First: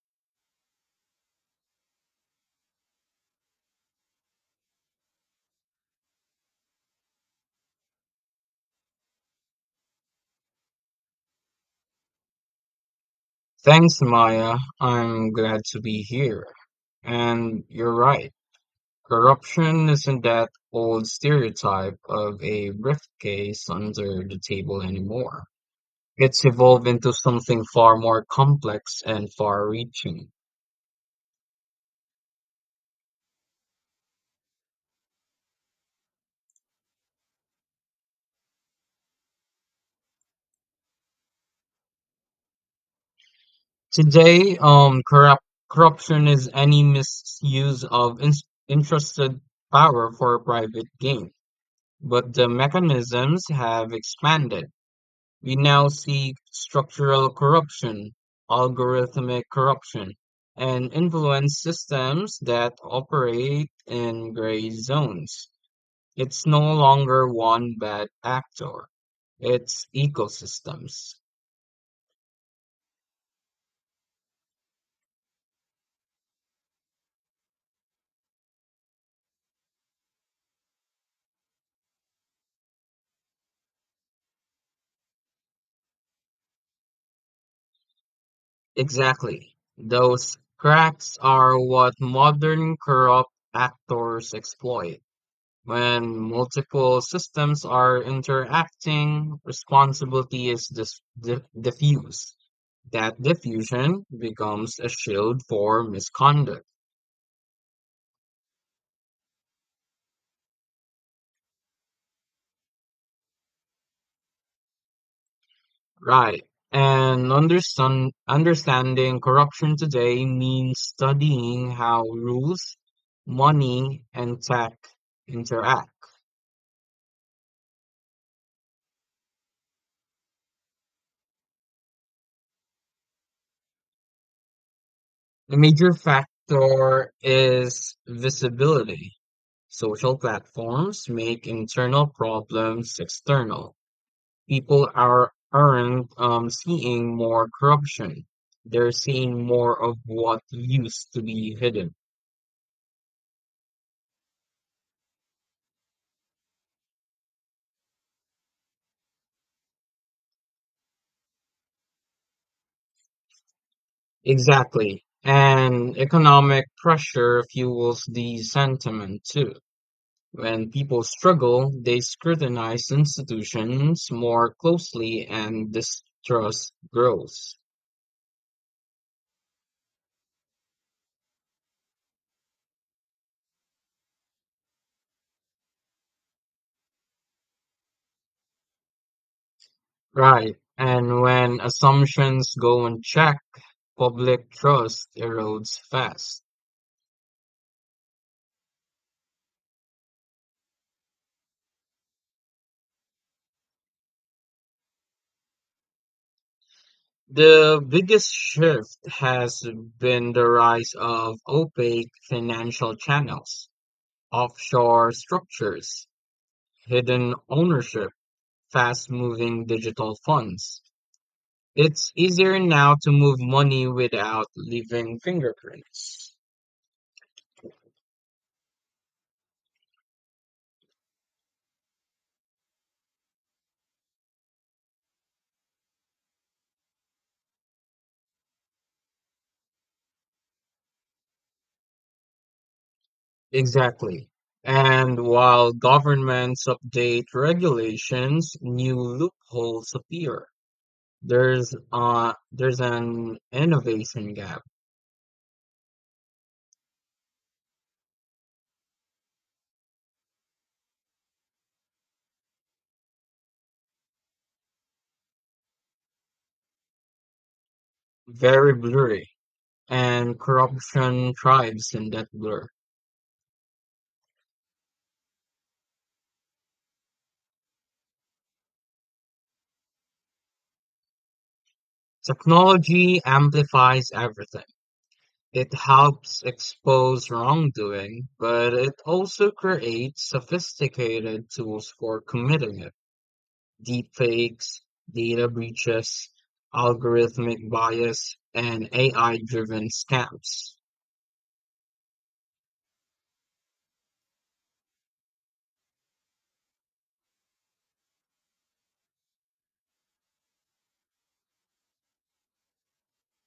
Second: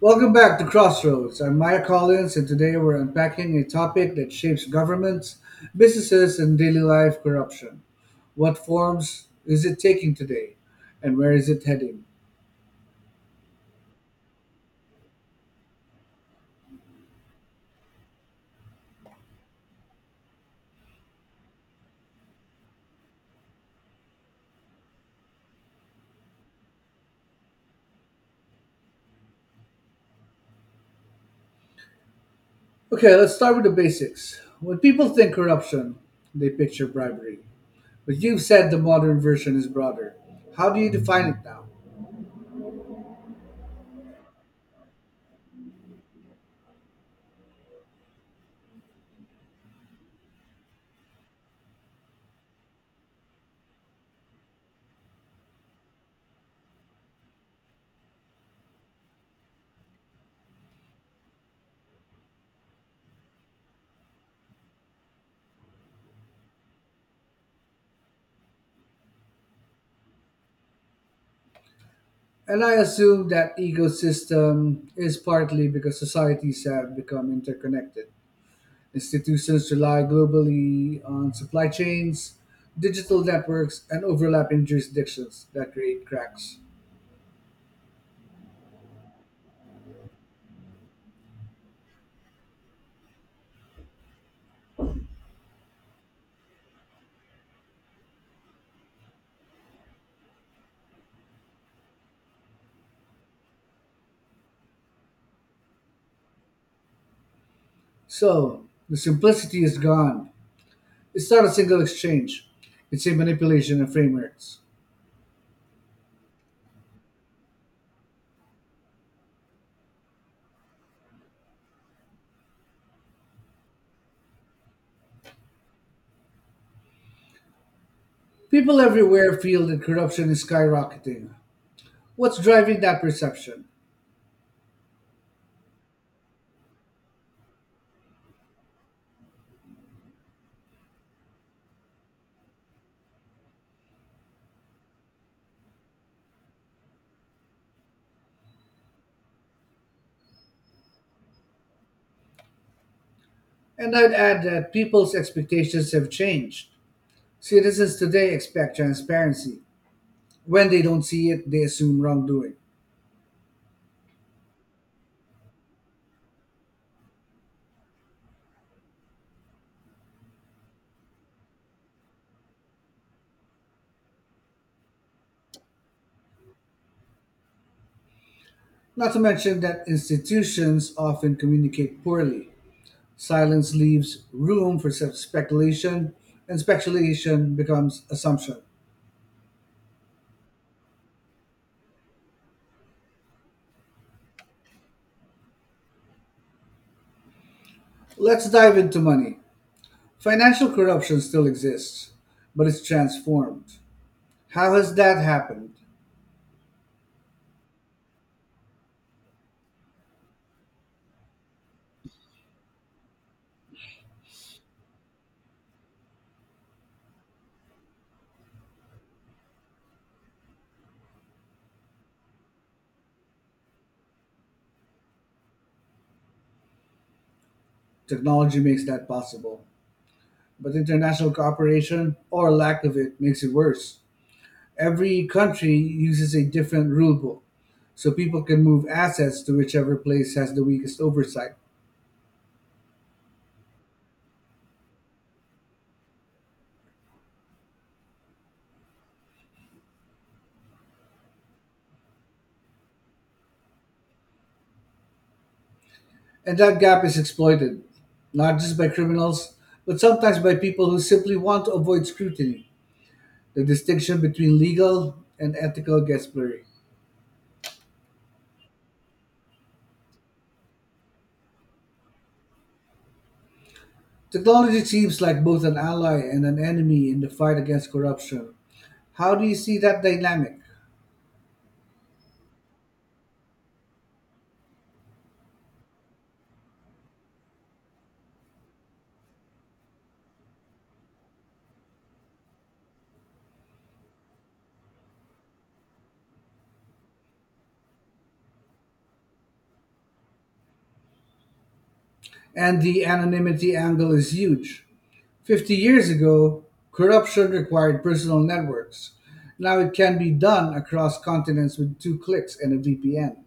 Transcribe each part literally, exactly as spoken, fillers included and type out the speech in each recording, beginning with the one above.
Welcome back to Crossroads. I'm Maya Collins, and today we're unpacking a topic that shapes governments, businesses, and daily life corruption. What forms is it taking today, and where is it heading? Thanks, Maya. I'm glad to be here. And you're right. Corruption isn't that old stereotype of a briefcase under the table anymore. It's evolved into something far more complex and far-reaching. Okay, let's start with the basics. When people think corruption, they picture bribery. But you've said the modern version is broader. How do you define it now? Today, um, corrupt corruption is any misuse of in entrusted power for private gain, but the mechanisms have expanded. We now see structural corruption, algorithmic corruption, and influence systems that operate in gray zones. It's no longer one bad actor, it's ecosystems. And I assume that ecosystem is partly because societies have become interconnected. Institutions rely globally on supply chains, digital networks, and overlapping jurisdictions that create cracks. Exactly. Those cracks are what modern corrupt actors exploit. When multiple systems are interacting, responsibility is dis- di- diffused. That diffusion becomes a shield for misconduct. So, the simplicity is gone. It's not a single exchange, it's a manipulation of frameworks. Right. And understand, understanding corruption today means studying how rules, money, and tech interact. People everywhere feel that corruption is skyrocketing. What's driving that perception? A major factor is visibility. Social platforms make internal problems external. people are aren't um, seeing more corruption. They're seeing more of what used to be hidden. And I'd add that people's expectations have changed. Citizens today expect transparency. When they don't see it, they assume wrongdoing. Exactly. And economic pressure fuels the sentiment too. When people struggle, they scrutinize institutions more closely and distrust grows. Not to mention that institutions often communicate poorly. Silence leaves room for self speculation, and speculation becomes assumption. Right. And when assumptions go unchecked, public trust erodes fast. Let's dive into money. Financial corruption still exists, but it's transformed. How has that happened? The biggest shift has been the rise of opaque financial channels, offshore structures, hidden ownership, fast-moving digital funds. It's easier now to move money without leaving fingerprints. Technology makes that possible, but international cooperation or lack of it makes it worse. Every country uses a different rulebook, so people can move assets to whichever place has the weakest oversight. Exactly. And while governments update regulations, new loopholes appear. There's uh there's an innovation gap, And that gap is exploited, not just by criminals, but sometimes by people who simply want to avoid scrutiny. The distinction between legal and ethical gets blurry. very blurry, and corruption thrives in that blur. Technology seems like both an ally and an enemy in the fight against corruption. How do you see that dynamic? Technology amplifies everything. It helps expose wrongdoing, but it also creates sophisticated tools for committing it. Deepfakes, data breaches, algorithmic bias, and A I-driven scams. And the anonymity angle is huge. fifty years ago, corruption required personal networks. Now it can be done across continents with two clicks and a V P N.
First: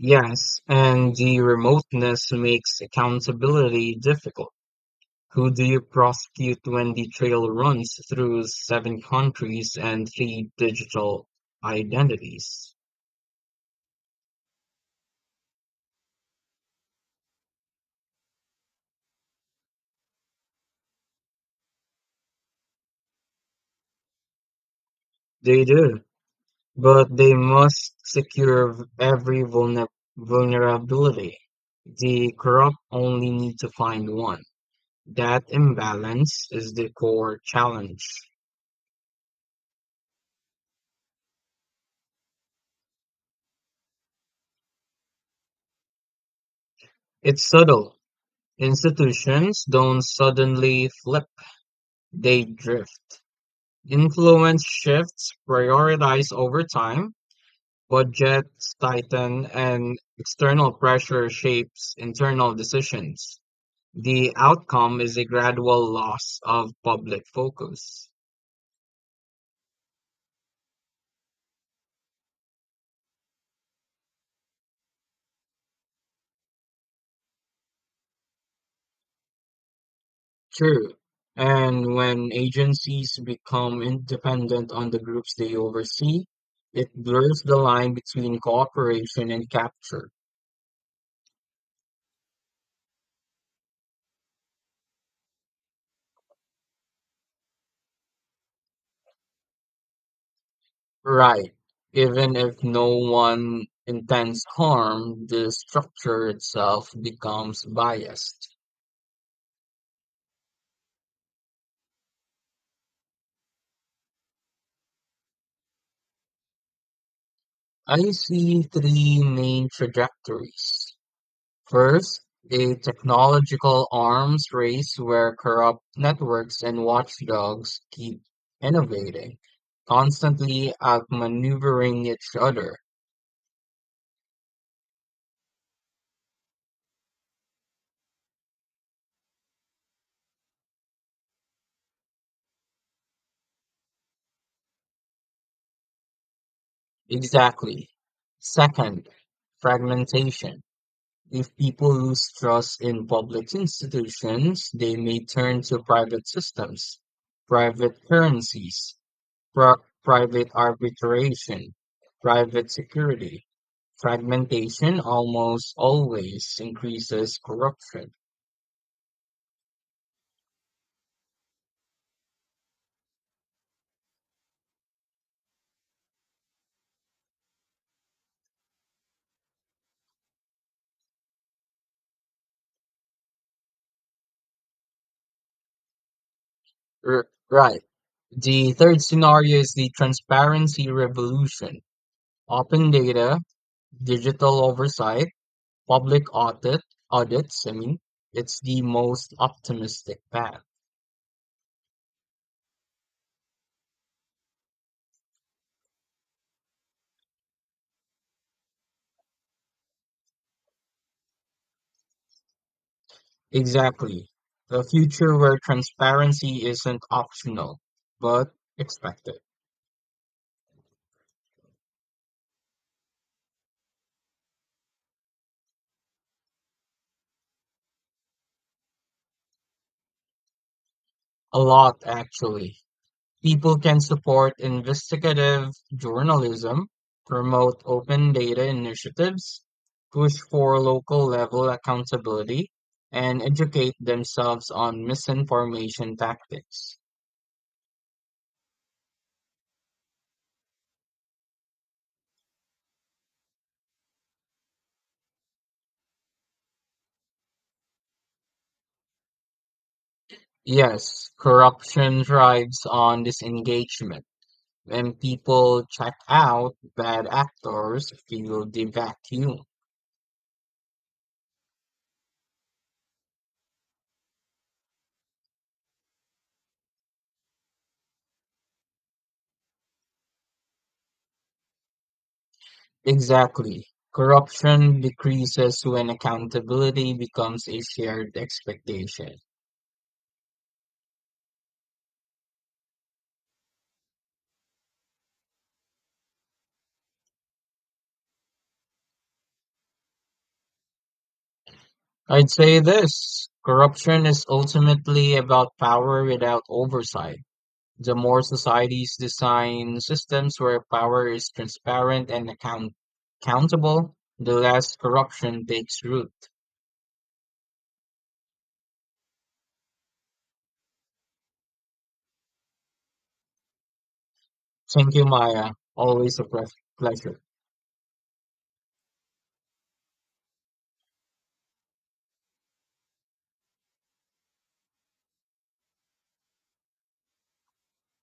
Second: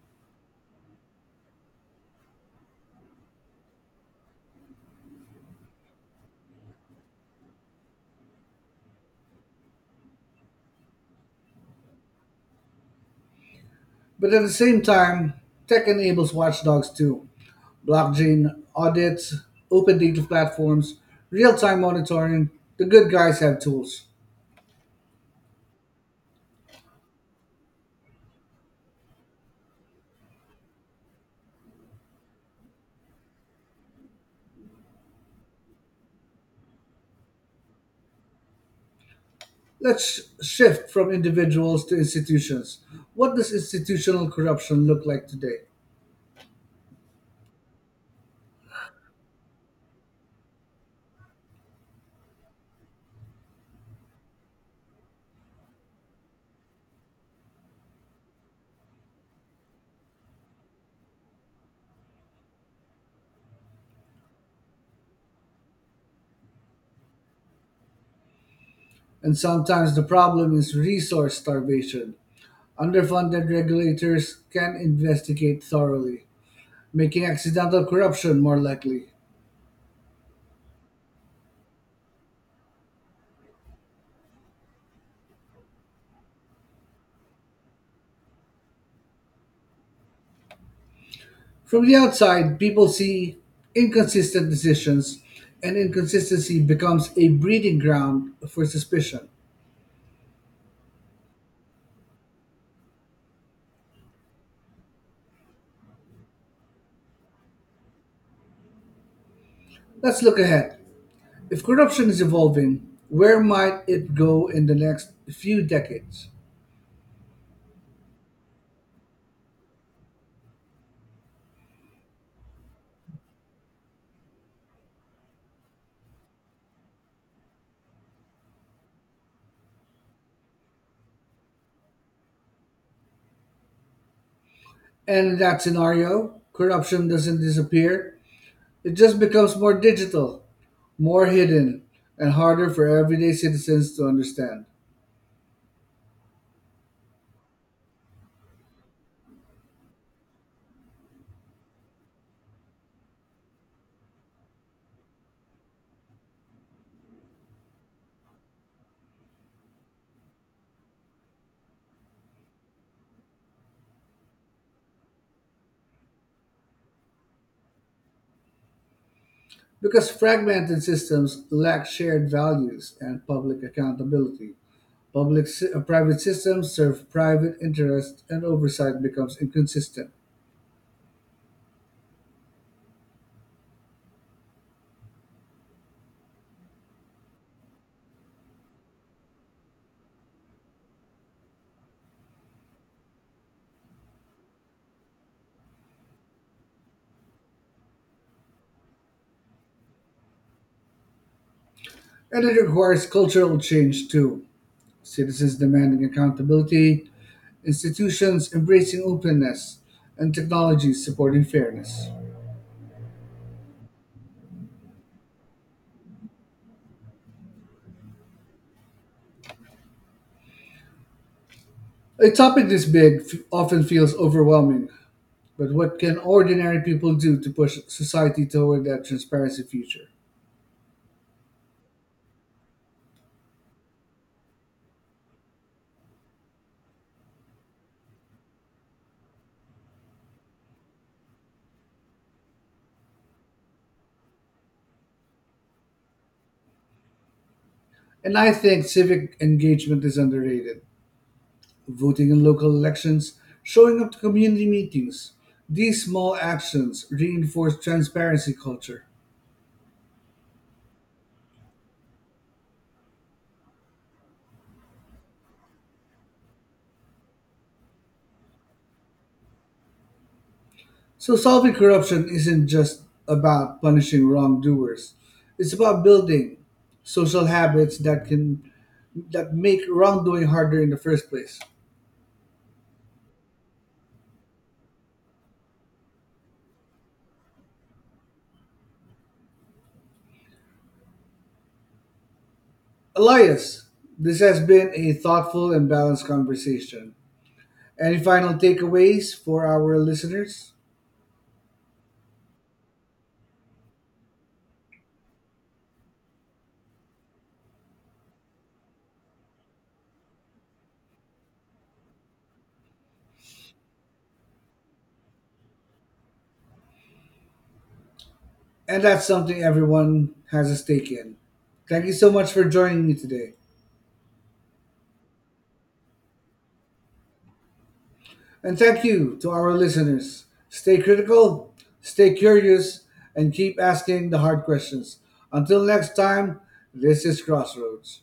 Yes, and the remoteness makes accountability difficult. Who do you prosecute when the trail runs through seven countries and three digital identities? But at the same time, tech enables watchdogs too. Blockchain audits, open data platforms, real time monitoring. The good guys have tools. They do, but they must secure v- every vulner- vulnerability. The corrupt only need to find one. That imbalance is the core challenge. Let's shift from individuals to institutions. What does institutional corruption look like today? It's subtle. Institutions don't suddenly flip, they drift. Influence shifts, prioritize over time, budgets tighten, and external pressure shapes internal decisions. The outcome is a gradual loss of public focus. And sometimes the problem is resource starvation. Underfunded regulators can investigate thoroughly, making accidental corruption more likely. True. And when agencies become independent on the groups they oversee, it blurs the line between cooperation and capture. From the outside, people see inconsistent decisions, and inconsistency becomes a breeding ground for suspicion. Right. Even if no one intends harm, the structure itself becomes biased. Let's look ahead. If corruption is evolving, where might it go in the next few decades? I see three main trajectories. First, a technological arms race where corrupt networks and watchdogs keep innovating, constantly outmaneuvering each other. And in that scenario, corruption doesn't disappear, it just becomes more digital, more hidden, and harder for everyday citizens to understand. Exactly. Second, fragmentation. If people lose trust in public institutions, they may turn to private systems, private currencies, pri- private arbitration, private security. Fragmentation almost always increases corruption. Because fragmented systems lack shared values and public accountability. Public si- uh, private systems serve private interests and oversight becomes inconsistent. R- right. The third scenario is the transparency revolution. Open data, digital oversight, public audit audits, I mean, it's the most optimistic path. And it requires cultural change too. Citizens demanding accountability, institutions embracing openness, and technologies supporting fairness. Exactly. A future where transparency isn't optional, but expected. A topic this big f- often feels overwhelming, but what can ordinary people do to push society toward that transparency future? A lot actually. People can support investigative journalism, promote open data initiatives, push for local level accountability, and educate themselves on misinformation tactics. And I think civic engagement is underrated. Voting in local elections, showing up to community meetings. These small actions reinforce transparency culture. Yes, corruption thrives on disengagement. When people check out, bad actors feel the vacuum. So, solving corruption isn't just about punishing wrongdoers, it's about building social habits that can that make wrongdoing harder in the first place. Exactly. Corruption decreases when accountability becomes a shared expectation. Elias, this has been a thoughtful and balanced conversation. Any final takeaways for our listeners? I'd say this: corruption is ultimately about power without oversight. The more societies design systems where power is transparent and account- accountable, the less corruption takes root. And that's something everyone has a stake in. Thank you so much for joining me today. Thank you, Maya. Always a pleas- pleasure. And thank you to our listeners. Stay critical, stay curious, and keep asking the hard questions. Until next time, this is Crossroads.